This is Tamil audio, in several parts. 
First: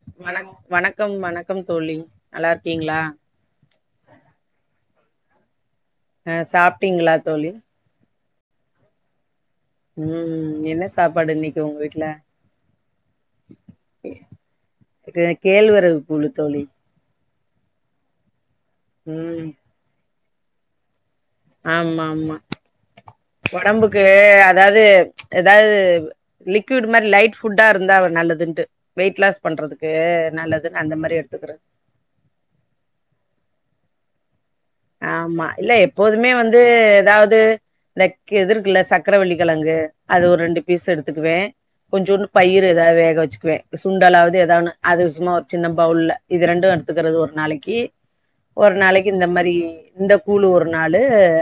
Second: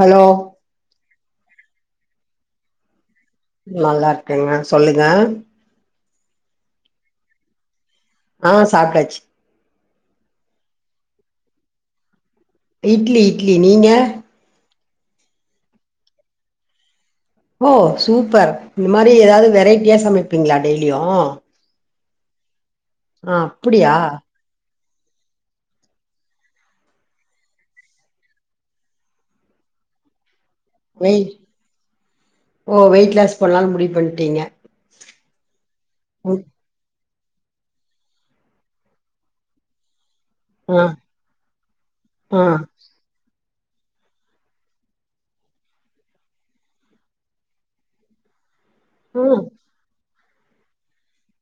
ஹலோ வணக் கம் வணக்கம் தோழி நல்லாருக்கீங்ளா நல்லாருக்கங்க சொல்லுங்க அ சாப்டீங்ளா தோழி ஆ சாப்டாச்சி ம் என்ன சாப்பாடு இன்னைக் ஒங்க வீட்ல இட்லி இட்லி நீங்க கு கேழ்வரவு கூலு தோழி ஓ சூப்பர் இந்த மாரி ம் ஏதாவது வெரைட்டியா சமைப்பீங்ளா டெய்லியூ ஆம்மா ஆம்மா ஒடம்புக்கு அதாவது ஏதாவது லிக்விடு மாரி லைட் புஃட்டாருந்தா நல்லதுன்டு வெயிட் லாஸ் பண்றதுக்கு அ நல்லத் வெய் ஓ வெயிட் லாஸ் பண்லான் முடிவ் பண்ட்டீங்க ஆம்மா இல்ல எப்போதுமே ம் வந்து எதாவ் து இந்தக் எதிர்க்குல சக்கரவளி கெழங்கு அது ஒரு ரெண்டு ஆ பீஸ் எடுத்துகுக்வே கொஞ்சூண்டுப் ஆ பயிரு ஏதாவ் வேக வச்சிக்வே சுண்டலாவது எதா ஒன்னு அது சும்மா ஒரு சின்ன பஃவுல்ல இது ரெண்டு எடுத்துக்கிறது ஒரு நாளக்கி ஒரு நாளைக்கி இந்த ம் மாரி இந்த கூலு ஒரு நாளு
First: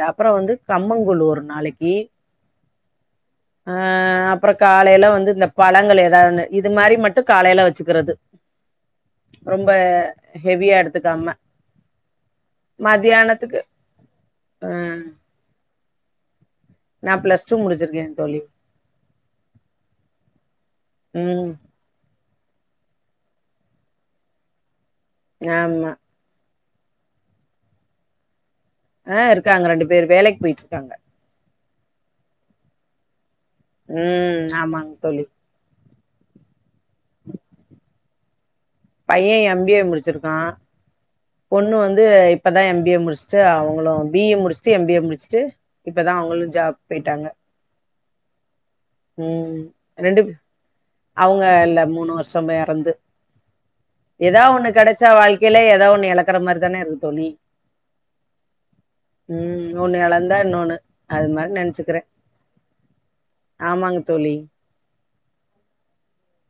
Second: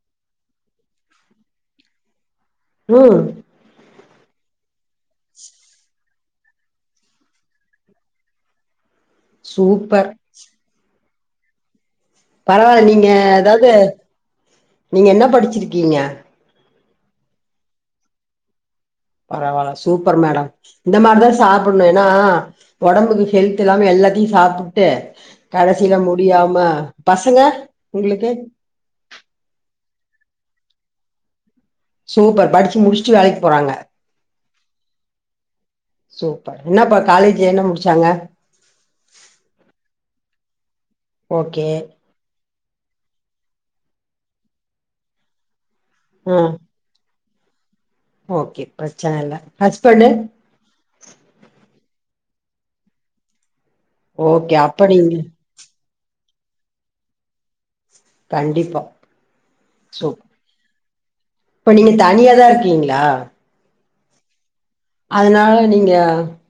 அப்ற வந்து கம்பங் கூல் ஒரு நாளைக்கி ம் அப்ற காலைல வந்து இந்த பழங்கள் ஏதானு இது மாரி மட்டு காலைல வச்சிக்கிறது ரொம்ப சூப்பர் ஹெவியா எடுத்துக்காம பரவால்ல நீங்க மதியானத்துக்கு அதாவது ஆ நீங்க என்ன படிச்சிருகீங்க நா பிளஸ் டூ முடிச்சிருக்கே தோழி பரவால சூப்பர் மேடம் இந்த மார்தா ம் சாப்புண்ணு ஏனா ஒடம்புக்கு ஹெல்த் இல்லாம எல்லாத்தியு சாப்புட்டு ஆமா கடசில முடியாம பசங்க உங்ளுக்கு ஆ ருக்காங்க ரெண்டு பேரு வேலைக் போய்ட்ருக்காங்க சூப்பர் படிச்சு முடிஸ்ட்டு வேலைக் ம் ஆமாங் தோழி சூப்பர் என்னாப்ப காலேஜ் என்ன முடிச்சாங்க பைய எம் பி ஏ முடிச்சிருக்கா ஓகே பொண்ணு வந்து இப் இப்பதா எம் பி ஏ முடிஸ்ட்டு அவுங்களு பி ஏ முடிஸ்ட்டு எம் பி ஏ முடிச்ட்டு இப்பதா அவுங்ளு ஜாப் போய்ட்டாங்க ஓக்கே பிரச்சனல்ல ஹஸ்பண்டு் அவுங்க இல்ல மூனு வர்ஷமா எறந்து எதா ஓகே ஒன்னு அப்ப கெடச்சா நீங்க வாழ்க்கைல எதா ஒன்னு எழக்ற மாரிதான இருகு தோழி கண்டிப்பா ம் ஒன்னு சூப் எழந்தா இன்னோனு இப்ப நீங்க தனியாதா இர்க்கீங்ளா ஆமாங்க தோழி அதுனால நீங்க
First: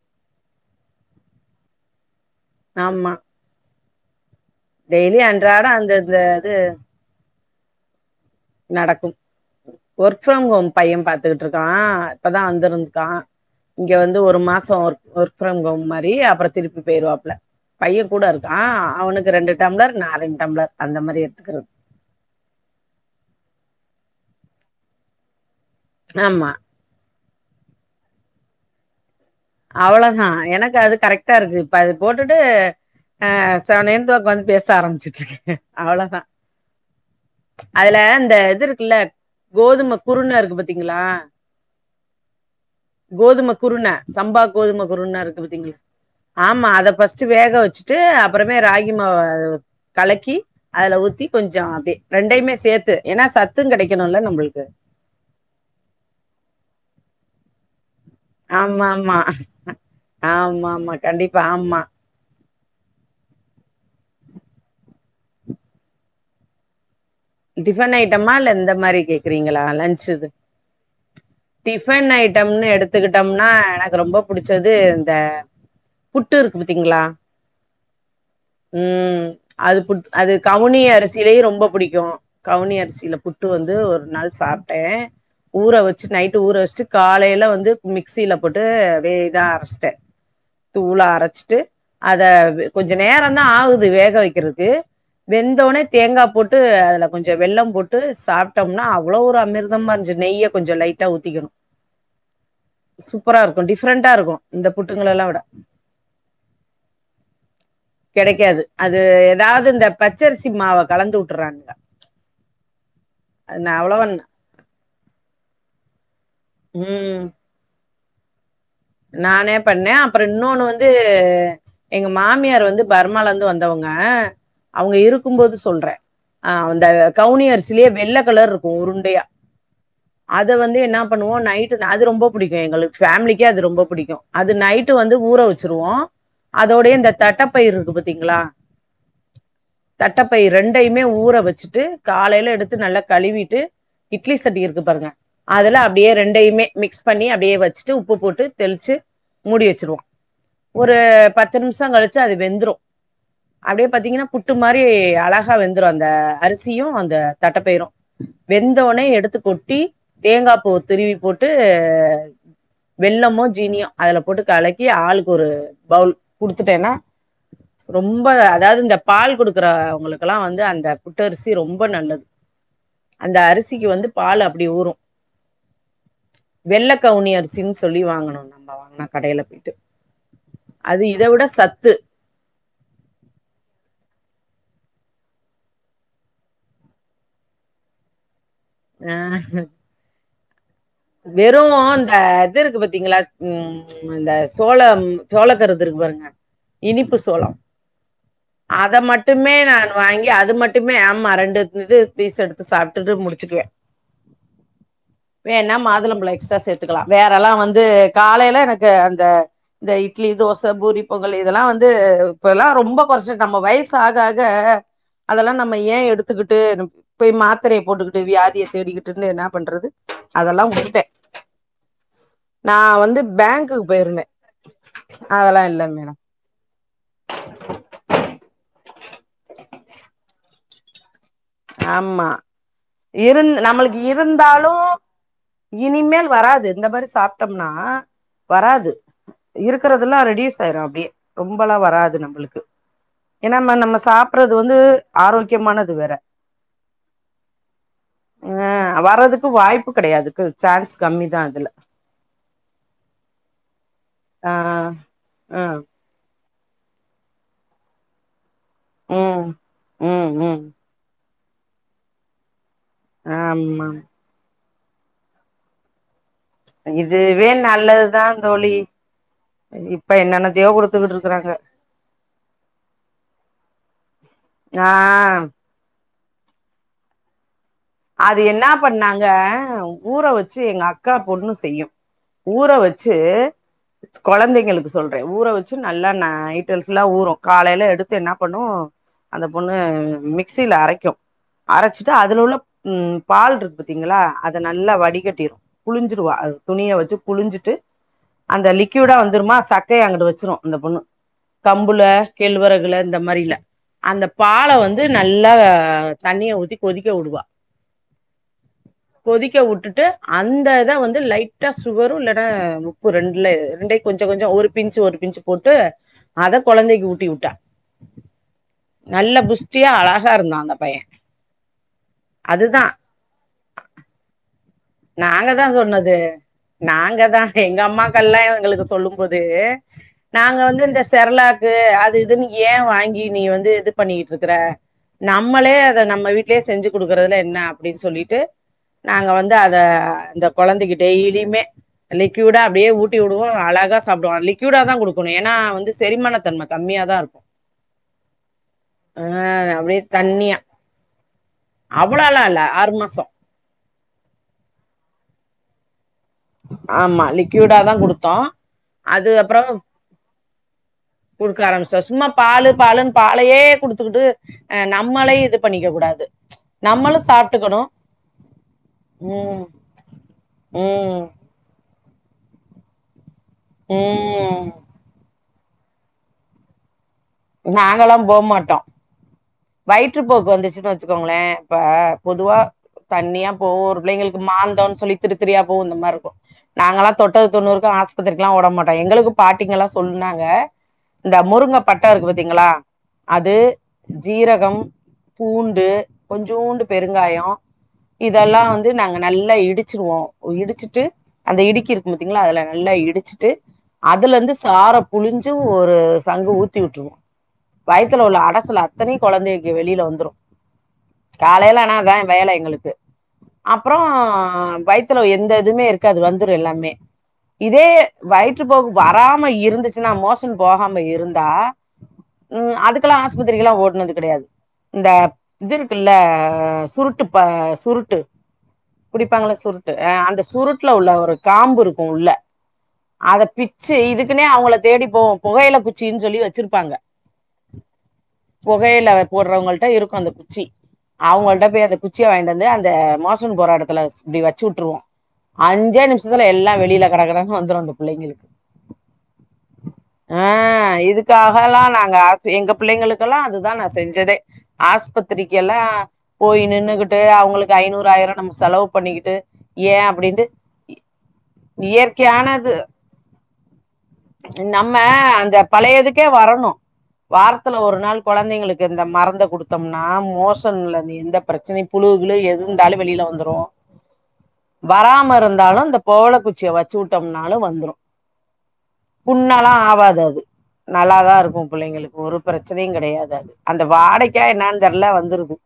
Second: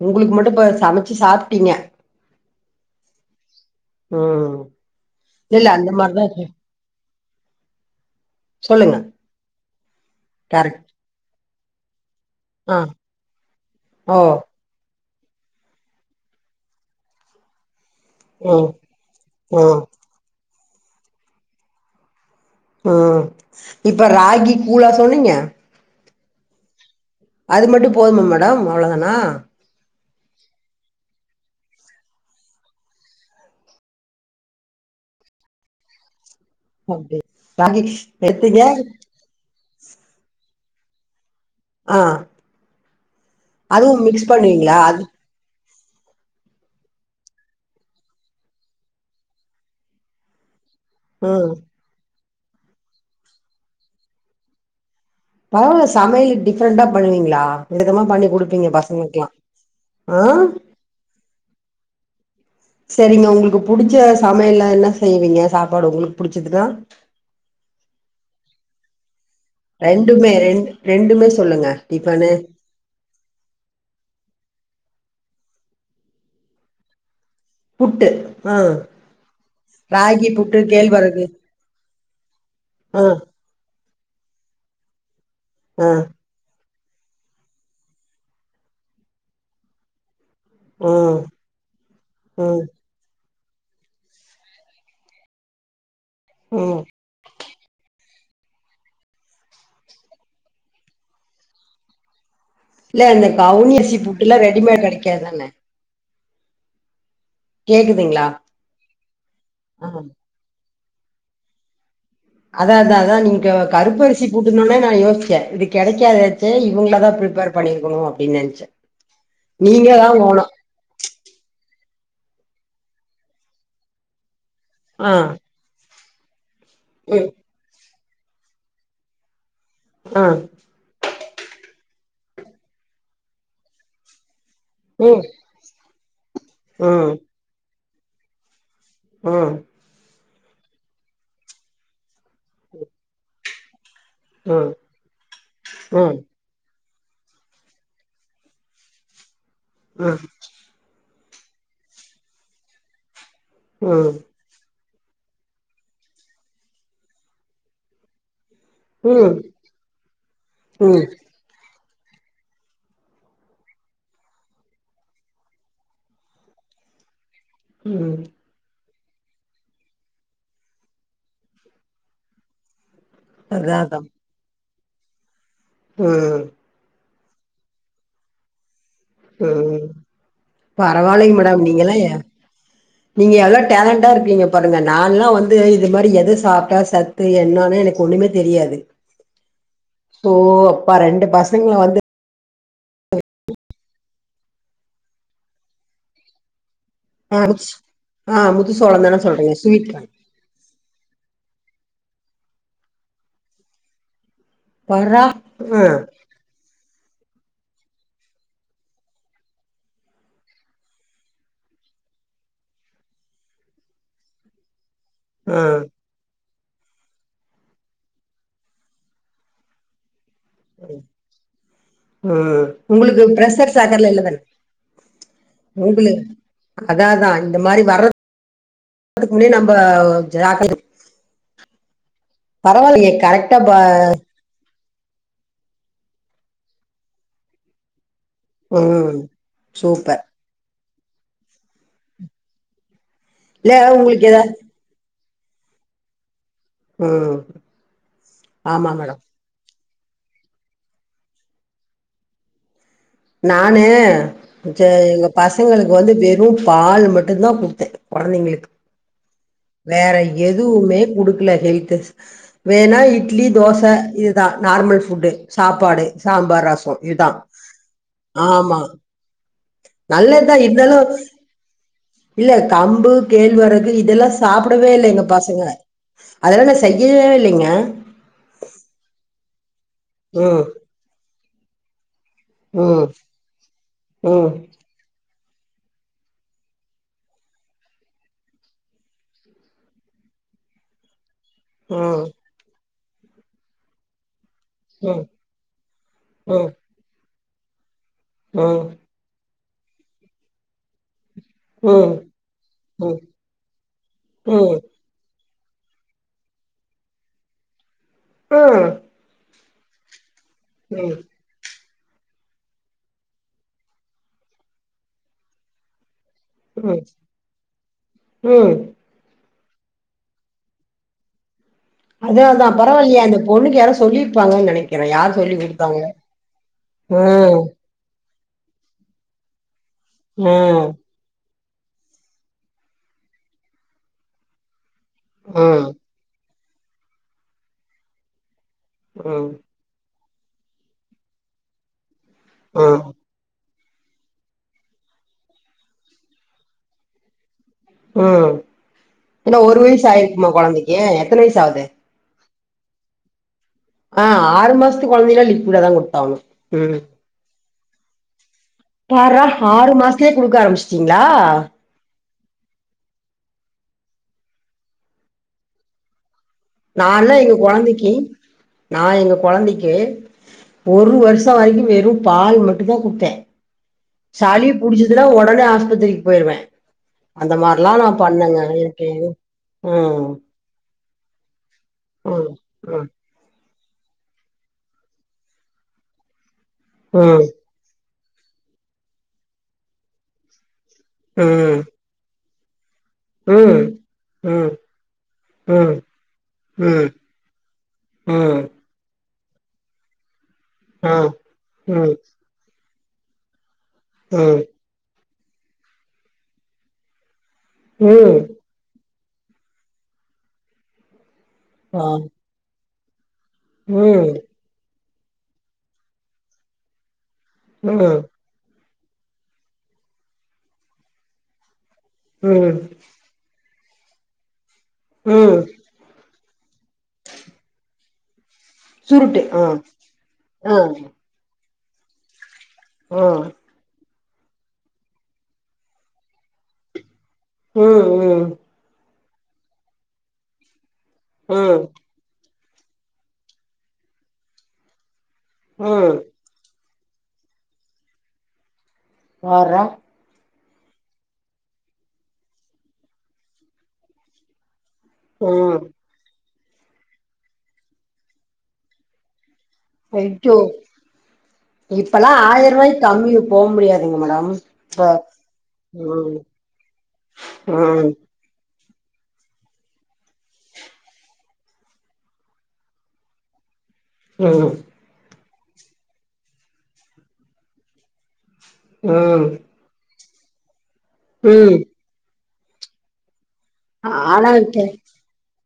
உங்குளுக்கு மட்டு இப்ப சமச்சி சாப்ட்டீங்க ஆம்மா ம் டெய்லியு இல்ல அன்றாடோ அந்த அந்த மாரிதா இருக்கு. இது சொல்லுங்க நடக்கும் ஒர்க் ஃப்ரம் ஹோம் கரெக்ட் பைய பாத்துகிட்ருக்கா இப்பதா ஆ வந்திருந் கா இங்க ஓ வந்து ஒரு மாசோ ஒர் ஒர்க் ஃப்ரம் ஹோம் மாரி அப்றோ திருப்பி போய்ருவாப்ல பைய கூட இருக்கா ம் அவனுக்கு ரண்டு ம் டம்ளர் நா ரண் டம்ளர் அந்த மாரி எட்த்துகிறத் ம் இப்ப ராகி கூழா சொன்னீங்க ஆமா அது மட்டு போதுமா மேடம் அவ்ள தானா அவ்ளோதா எனக் அது கரெக்ட்டா இருக்கு இப்ப அது போட்டுட்டு அ செவனேன் தா ஒக்கோந்து பேச ஆரமிச்சிட்ருக்கே அவ்ளோதா அப்டி ராகி அதுல இந்த எடுத்தீங்க இதுருக்குல்ல கோதும குருண இருக்கு பாத்திங்களா ஆ கோதும குருண அதுவு மிக்ஸ் ம்பா பண்ணுவீங்களா கோதும அது குருண இருக்கு பாத்திங்க ஆமா அத ஃபஸ்ட்டு வேக வெச்சுட்டு அப்றமே ராகி மாவ அதுவ கலக்கி அதுல ஊத்தி ம் கொஞ்சோ அப்டே ரெண்டையிமே சேத்து ஏனா சத்து கெடைக்கணுல்ல நம்பள்க்கு பரவால சமையலு டிஃப்ரண்டா பண்ணுவீங்ளா விதமா ஆம்மாம்மா ஆ ஆமாமா கண்டிப்பா ஆம்மா செரிங்க உங்குளுக்கு புடிச்ச சமையல்லா என்ன செய்வீங்க சாப்பாடு உங்குளுக் புடிச்சதுனா டிஃபன் ஐட்டமா இல்ல இந்த மாரி கேக்கிறீங்களா லன்ச்சுது ரெண்டுமே ரெண் ரெண்டுமே சொல்லுங்க டிஃபன் டிஃபனு ஐட்டம்னு எடுத்துக்கிட்டம்னா எனக்கு ரொம்ப புடிச்சது த புட்டு இருக் பத்திங்ளா புட்டு ஆ ம் அது புட் ராகி அது புட்டு கவுனி கேழ்வரகு அரிசிலையு ரொம்ப புடிக்கு கவுனி ஆ அரிசில புட்டு வந்து ஒரு நாள் சாப்ட்டே ஊற ஆ வச்சு நைட்டு ஊற வச்ட்டு காலைல வந்து மிக்சில போட்டு வே இதா அரச்ட்டே தூளா ம் அரச்ட்டு அதவ் ம் கொஞ்ச நேரோ ந்தா ஆகுது வேக வெக்கிறதுக்கு வெந்தோனே தேங்கா போட்டு ம் அதுல ய வெல்லம் போட்டு சாப்ட்டம்னா அவ்ளோ ஒரு அமிர்தமா இருஞ்ச்சு நெய்ய கொஞ்சோ லைட்டா ஊத்திகணு இல்ல இந்த சூப்பரா இருக்கு கவுனி அரிசி டிஃப்ரண்ட்டா இருக்கு புட்டுலா இந்த ரெடிமேட் புட்டுங்கள எல்லா விட கெடைக்காதுதான கேக்குதுங்களா கெடைக்காது அது எதாவ்து ஆ இந்த பச்சரிசி மாவ கலந்து உட்டுர்றானுங்க அதா அதா அதா நீங்கோ அவ்ளவா கருப்பரிசி புட்டுனொனே நா யோசிச்சே இது கெடைக்கா தே இவுங்ளா தா ம் பிரிப்பேர் பண்ணிருக்குனு அப்டின் நென்ச்சே நானே பண்ணே அப்றோ இன்னோனு வந்து எங்க மாமியார் வந்து பர்மாலந்து வந்தவங்க அவுங்க ஆ இருக்கும்போது சொல்றே ஆ அந்த ம் கவுனி அரிசிலியே வெள்ள கலர்ருக்கு உருண்டையா ஆ அத வந்து என்னா பண்ணுவோ நைட்டு அது ரொம்ப புடிக்கு எங்களுக் ஃபேமிலிக்கே அது ரொம்ப புடிக்கு அது நைட்டு வந்து ம் ஊற வெச்சிருவோ அதோடையே இந்த ம் தட்டப்பயிர் இருக்கு பாத்திங்களா ம் தட்டப்பயிர் ரெண்டையுமே ஊற வெச்சுட்டு காலைல எடுத்து நல்லா கழுவிட்டு இட்லி ம் சட்டி ம் இருக்கு பாருங்க அதுல அப்டியே ம் ரண்டயுமே மிக்ஸ் பண்ணி அப்டியே வச்சிட்டு உப்பு போட்டு தெளிச்சு மூடி வெச்சிருவோ ஒரு பத்து நிம்ஷோ கழிச்சு அது வெந்துரு அப்டியே ம் பாத்திங்கனா புட்டுமா ரி அழகா வெந்துரு அந்த அரிசியு அந்த தட்டப்பயிரு வெந்தவொனே எடுத்து ம் கொட்டி தேங்கா பூவ ம் திருவி போட்டு வெள்ளமோ ஜீனியு அதுல போட்டு கலக்கி ஆளுக்கு ஒரு பவுல் குடுத்துட்டேன்னா ம் ரொம்ப அதாவது இந்த பால் கொடுக்குறவங்களுக்கெல்லா வந்து அந்த புட்டரிசி ரொம்ப நல்லது அந்த அதா அரிசிக்கு அதா வந்து பால் அப்டி ஊரு ம் கவுனியரிசின்னு சொல்லி வாங்கணு நம்ப வாங்கனு ம் அது இதை பரவால்லிங்க விட மேடம் சத்து நீங்கல்லா எ நீங்க எல்லா டேலண்டா இருக் கீங்க பாருங்க நான்ல்லா வந்து இது மாரி எத சாப்ட்டா சத்து என்னான்னு எனக்கு ஒண்ணுமே ஆ தோ வெறு ந்த இது இருக்கு பாத்தீங்களா ம் இந்த சோளம் சோளக்கருது இருக்கு பாருங்க இனிப்பு ஆ சோளம் ஆ அத முத்துசோளம் தான சொல்றீங்க மட்டுமே ஸ்வீட் நான் கார்ன் வாங்கி அது மட்டுமே ஆமா ரெண்டு இது பீஸ் எடுத்து சாப்ட்டுட்டு முடிச்சுக்குவே பார்ரா ஹ் மாதுளம்பழம் எஸ்ட்ரா சேர் க்கலாம் வேறெல்லா வந்து காலையில எனக்கு அந்த இந்த இட்லி தோச பூரி பொங்கல் இதெல்லா வந் ந்து இப்பல்லா ரொம்ப கொறைச்சு நம்ம வயசு ஆக ஆக அதெல்லா ஆ நம்ம ஏ எடுத்துக்கிட் ட்டு போய் மாத்தரைய போட்டுக்கிட்டு வியாதிய தேடிக்கிட்டுன்னு என்னா பண்றது அதெல்லா வுட்டுட்டே ஆ நா வந்து உங்களுக்கு பிரஷர் பேங்க்குக்கு சக்கரல்லா போயிருந்தே இல்லதானே அதெல்லா இல்ல மேடம் மோபிலக் அதா அதா இந்த மாரி வர்றத் அதுக்கு முன்னேயு நம்ப ஜாக்கிறது ம்மா இருந் கரெக்டா ப நம்மளுக்கு இருந்தாலு இனிமேல் வராது இந்த பாரு சாப்ட்டம்னா வராது ம் இருக்கரதுல்லா சூப்பர் ரெடியூஸ் ஆயிரு அப்டியே ரொம்பல்லா வராது நம்பளுக்கு ஏன்னா இல்ல நம் நம்ம உங்களுக்கு எதா சாப்புறது வந்து ஆரோக்கியமானது வேற ம் ஆமா மேடம் ப்பு கெடையாதுக்கு சான்ஸ் கம்மிதா அதுல நானு ஆ சே இந்த ஆ பசங்களுக்கு வந்து வெறு பால் மட்டு தா குடுத்தே கொழந்தைங்களுக்கு ம் வேற ம் ம் எதுவுமே குடுக் இல்ல ஹெல்த்து வேண்ணா இட்லி தோச ஆமா இதுதா நார்மல் ஃபுட்டு சாப்பாடு சாம்பார் ரசோ இதுதா இதுவே நல்லதுதா தோழி ஆமா இப்ப என்னென்னத்தையோ குடுத்துக்குட்டு இருக்குறாங்க இல்லேல்ல கம்பு கேழ்வரகு இதெல்லா ஆ சாப்புடவே இல்ல எங்க பசங்க அதெல்லா நா செய்யவே இல்லைங்க அது என்னா பண்ணாங்க ஊற வச்சு ம் எங்க அக்கா பொண்ணு செய்யும் ஊற ம் வச்சு ம் கொழந்தைங்களுக்கு சொல்றே ஊற வச் ச்சு நல்லா நைட்டெல்லா ஊறு காலையில எடுத்து என்ன பண்ணு அந்த பொண்ணு மிக்சில அரக்கு அரச்சுட்டு ம் அதுல உள்ள ம் பால்ருக்கு பாத்திங்களா அத நல்லா ம் வடிகட்டிரு புழிஞ்சுடுவா அத ம் துணிய வெச்சு புழிஞ்சுட்டு அந்த ம் லிக்கியூடா வந்துருமா சக்கய்ய அங்குட்டு வெச்சிரு அந்த பொண்ணு கம்புல ம் கேழ்வரகுல ம் இந்த மாறில அந்த பால ம் வந்து நல் நல்லா தண்ணிய ஊத்தி கொதிக்க உடுவா ம் கொதிக்க வுட்டுட்டு அந்த இத ம் வந்து லைட்டா சு வருல்லடா உப்பு ரெண்ட்ல ரெண்டை கொஞ்ச கொஞ்சோ ஒரு பின்ச் ஒரு பின்ச் போட்டு அத ம் கொழந்தைக்கு ஊட்டி விட்டா ம் நல்ல புஸ் டியா அழகா இருந்தா அந்த பைய அதா அதா அதுதா பரவால்லயே அந்த பொண்ணுக்கு யாரோ சொல்லிருப்பாங்கன்னு நெனைக் நாங்க தா சொன்னது நாங்க தா ம் எங்க அம்மா க்ல்லா எங்களுக்கு சொல்லுபோது நாங்க வந்து ம் இந்த செர்லாக் து அது இதுன்னு ஏ வாங்கி நீ வந்து இது பண்ணிட்ருக்கற நம்மளே ம் அத நம்ம வீட் வீட்லையே செஞ்சி குடுக்றதுல என்ன அப்டின்னு சொல்லிட்டு ம் இந்த குழந்தைக்கு டெய்லியுமே லிக்யூடா அப்டியே ம் ஊட்டி உடுவோ அழகா சாப்டுவா லிக்யூடா தா கொடுக்கணு ஏன்னா வந்து செரிமானத்தன்ம கம்மியா தா இருக்கு ம் ஆ என்ன ஒரு அப்டியே வயசு ஆயிருக்குமா தண்ணியா கொழந்தைக்கு எத்தன வயசு ஆகுது அவ்ளாள இல்ல ஆறு மாசோ ஆ ஆறு மாசத்துக்கு கொழந்தைங்கலா லிக்யூடா தா கொடுக் ஆமா லிக்யூடாதா குடுத்தோ அது பார்றா அப்றோ ஆறு மாசத்துலயே குடுக்க ஆரம்பிச்சிட்டீங்களா குடுக்க ஆரம்பிச்சிட்டோ சும்மா பாலு பாலு ன் பாலையே குடுத்துட்டு குட்டு ஆ நம்மலே இது பண்ணிக்க கூடாது நம்மளு நான்லா எங்க சாப்ட்டுக்கணு கொழந்தைக்கி நா எங்க ம் கொழந்தைக்கு ஒரு ம் வருஷ் ஷ வரைக்கு வெறு பால் மட்டு தா குடுத்தே ம் சலி புடிச்சுதுன்னா உடனே ஆஸ் பத்திரிக்கு தூக்கி போயிருவே அந்த மாரிலா நா நாங்கல்லா பண்ணேங்க போமாட்டோ எனக்கு வயிற்று ம் போக்கு வந்துச்சுன்னு வச்சுக்கோ லே இப்ப ம் பொதுவா ம் தண்ணியா போவு ஒரு பிள்ளைங்களுக்கு மாந்தோம்னு சொல்லி திருத்திரியா போவு இந்த மாரி இருக்கு நாங்கல்லா தொட்டது ம் தொண்ணூறுக்கு ஆஸ் பித்திறிக்குலா ஓடமாட்டோ எங்களுக்கு பாட்டீங்கல்லா சொன்னாங்க இந்த முருங்க ம் பட்ட இருக்கு பாத்தீங்களா அது ம் ஜீரகம் ம் பூண்டு ம் கொஞ்சோண்டு ம் பெருங்காய இதெல்லா ம் வந்து நாங்க நல்லா இடிச்சிருவோ இடிச்சுட்டு ஆ அந்த இடுக்கி இருக்கு ம் பாத்தீங்களா அதுல நல்லா இடிச்சுட்டு அதுல இருந்து ம் சார புழிஞ்சு ஒரு சங்கு ஊத்தி உட்ருவோ வயத்துல உள்ள ம் அடைசுல அத்தனை கொழந்தைக்கு வெளியில வந்துரு காலையில ஆனா ஆ அதா வேல எங்களுக்கு அப்றோ ம் வை த்துல எந்த இதுமே இருக்காது வந்துரு எல்லாமே இதே ம் வயிற்று போக்கு வராம இருந்துச்சுன்னா மோஸன் போகாம இருந்தா ம் அதுக்கெல்லா ஆஸ்பத்திரிக்கெல்லா ஓட் னது கடையாது இந்த ம் இது இருக்குள்ள சுருட்டு ப சுருட்டு குடிப்பாங்கள சுருட்டு ஆ அந்த ஆ சுருட்ல உள்ள ஒரு காம்பு இருக்கு உள்ள ஆ அத பிச்சு இதுக்குன்னே அவங்கள தேடி போ புகையில குச்சுனு சொல்லி வச்சிருப்பாங்க ம் ம் போட்றவங்கள்ட இருக்கு அந்த குச்சி அவங்கள்ட ம் போயி அந்த குச்சிய வாங்கிட்டு வந்து அந்த மோசன் போர எடத்துல இப்டி வச்சு உட்ருவோ அஞ்சே ம் நிமிஷத்துல எல்லா வெளில கடகடனு வந்துரு அந்த புள்ளைங்களுக்கு பார்ரா இதுக்காகல்லா நாங்க ஆஸ் எங்க பிள்ளைங்களுக்கெல்லா அதுதா நா செஞ்சதே ஆஸ்பத்திரிக்கெல்லா ம் போய் நின்னு கிட்டு அவங்களுக்கு ஐய்நூறு ஆயிர நம்ம செலவு பண்ணிக்கிட்டு ஏ அப்டின்டு ஐயோ இப்பல்லா இயற்கையானது ஆயிரூவாய்க்கு கம்மி போ முடியாதுங்க மேடம் நம்ம இப்ப அந்த பழைய துக்கே ம் வரணு வாரத்ல ஒரு ம் நாள் குழந்தைங் களுக்கு இந்த மருந்த குடுத்தோம்னா மோசம்ல எந்த பிரச்சனையு புழு கிழு எது இருந்தாலு வெளில வந்துரு ம் வராம இருந்தாலு இந்த போவள குச்சிய வச்சு உட்டாம்லு வந்துரு ம் புண்ணலா ஆவது அது நல்லாதா இருக்கு ம் புள்ளைங்களுக்கு ஒரு ப்ரச்சனையு கெடையாது அது அந்த வாடைக்கா ஆனா இப்ப என்னானு தெர்லா வந்துருது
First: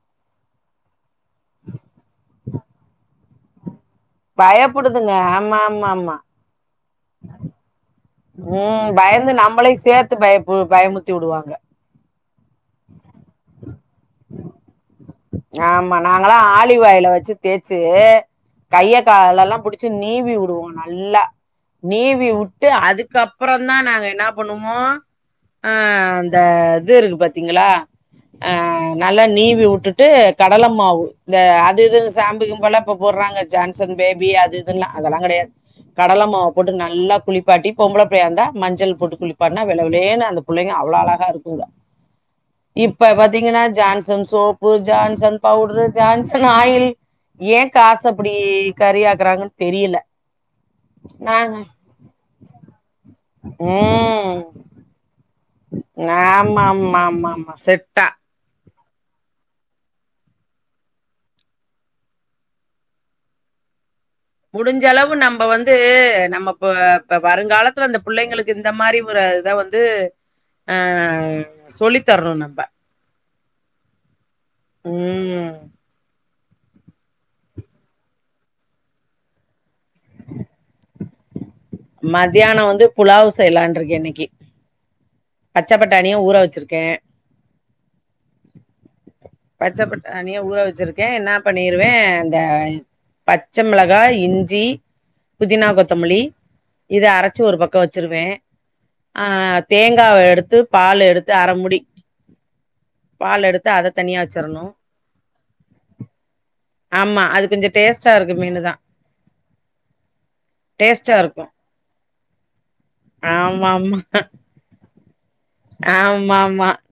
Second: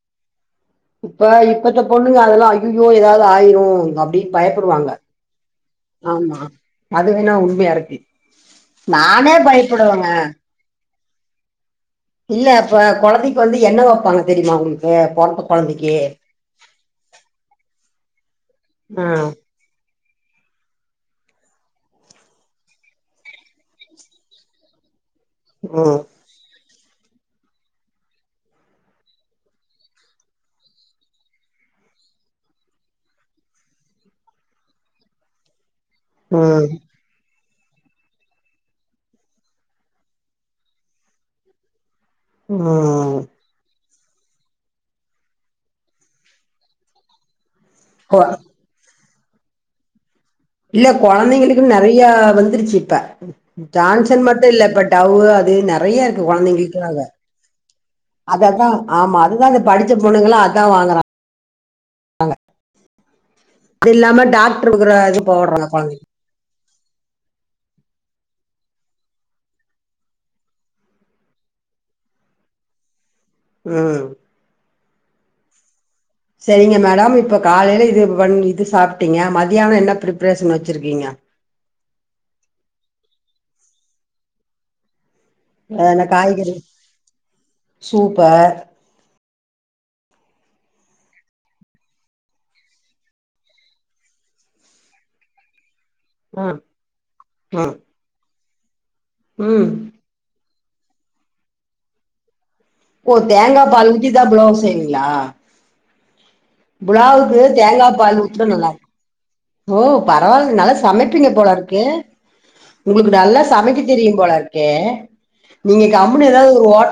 இப்ப இப்பத்த பொண்ணுங்க அதெல்லா அய்யுயோ ஏதாது ஆயிரு கோ அப்டி பயப்புடுவாங்க ஆமா அதுவேனா உண்மையா இருக்கு ம் பயந்து நானே நம்பளையு பயப்படுவேங்க சேத்து பயப்பு பயமுத்திவுடுவாங்க இல்ல அப்ப கொழந்தைக்கு வந்து எண்ண வைப்பாங்க தெரியுமா உங்களுக் ஆமா நாங்களா ஆலிவ் ஆயில வச்சு தேச்சு கைய ஆ காலேல்லா புடிச்சு நீவி உடுவோ நல்லா நீவி உட்டு அதுக்கப்றோ தா நாங்க என்னா பண்ணுவோ ஆ ம் அந்த இது இருக்கு பாத்தீங்களா அ நல்லா நீவிவுட்டு ட்டு கடல மாவு இந்த அது இதுன்னு சாம்பு கீம்புலா இப்ப போட்றாங்க ஜான்சன் பேபி அது இதுன்லா அதெல்லா கடையாது கடல மாவ் ம் போட்டு நல்லா குளிப் பாட்டி பொம்பள புள்ளயாருந்தா மஞ்சள் போட்டு குளிப்பாட்ணா வெள்ள வெள்ளேர்னு அந்த புள்ளைங்க அவ்ளோ அழகா இருக்குங்க இப்ப ம் பாத்தீங்கன்னா Johnson soap [inaudible] Johnson powder Johnson oil ஏ காசு கொ இப்டி கறி ஆக் குறாங்கன்னு தெரியில இல்ல கொழந்தைங்களுக்குன்னு நெறைய வந்துருச்சு இப்ப ஜான்ஷன் ம் மட்டு இல்ல இப்ப டவ்வு அ கு நெறையருக்கு ஆமா ஆமா கொழந்தைங்களுக்காக ஆமா ஆமா செட்டா அத அதா ஆமா அதுதா இந்த படிச்ச பொண்ணுங்களா அதா வாங்கு றாங்க முடிஞ்சளவு நம்ப வந்து கொழந்தைக்கு நம்ப இப்ப இப்ப வருங்காலத்துல அந்த புள்ளைங்களுக் இந்த மாரி ஒரு இதுதா வந்து ஆ சொல்லி தர்ணு நம்ப ம் ம் சரிங்க மேடம் இப்ப காலையில இது பன் இது சாப்ட்டீங்க மதியானோ என்ன ப்ரிபரேஷன் வச்சிருக்கீங்க மத்தியான வந்து புலாவு செய்யலா இருக்கே இன்னைக்கி பச்ச என்ன பட்டாணிய ஊற காய்கறி வச்சிருக்கே சூப்பர் பச்ச பட்டானிய ஊற வச்சிருக்கே என்னா பண்ணிருவே இந்த பச்சமெளகா இஞ்சி புதினா கொத்தமலி ம் இத அரச்சு ஒரு ம் பக்கோ வச்சிருவே ஆ ம் தேங்காவ எடுத்து பால் எடுத்து அறமுடி ஓ தேங்கா பால் ஊத்திதா புலாவ் செய்வீங்களா ஆமா புலாவுக்கு அது கொஞ்சோ தேங்கா டேஸ்ட்டா பால் இருக்கு ஊத்துனா மீனு நல்லா தா இருக் ஓ பரவால்ல நல்லா டேஸ்ட்டா சமப்பீங்க இருக்கு போலருக்கு உங்களுக்கு நல்லா ஆமா சமக்க ஆமா தெரியு போலருக்கே நீங்க கம்முனு ஆமா ஏதாவுது ஆமா ஒரு ஹோட்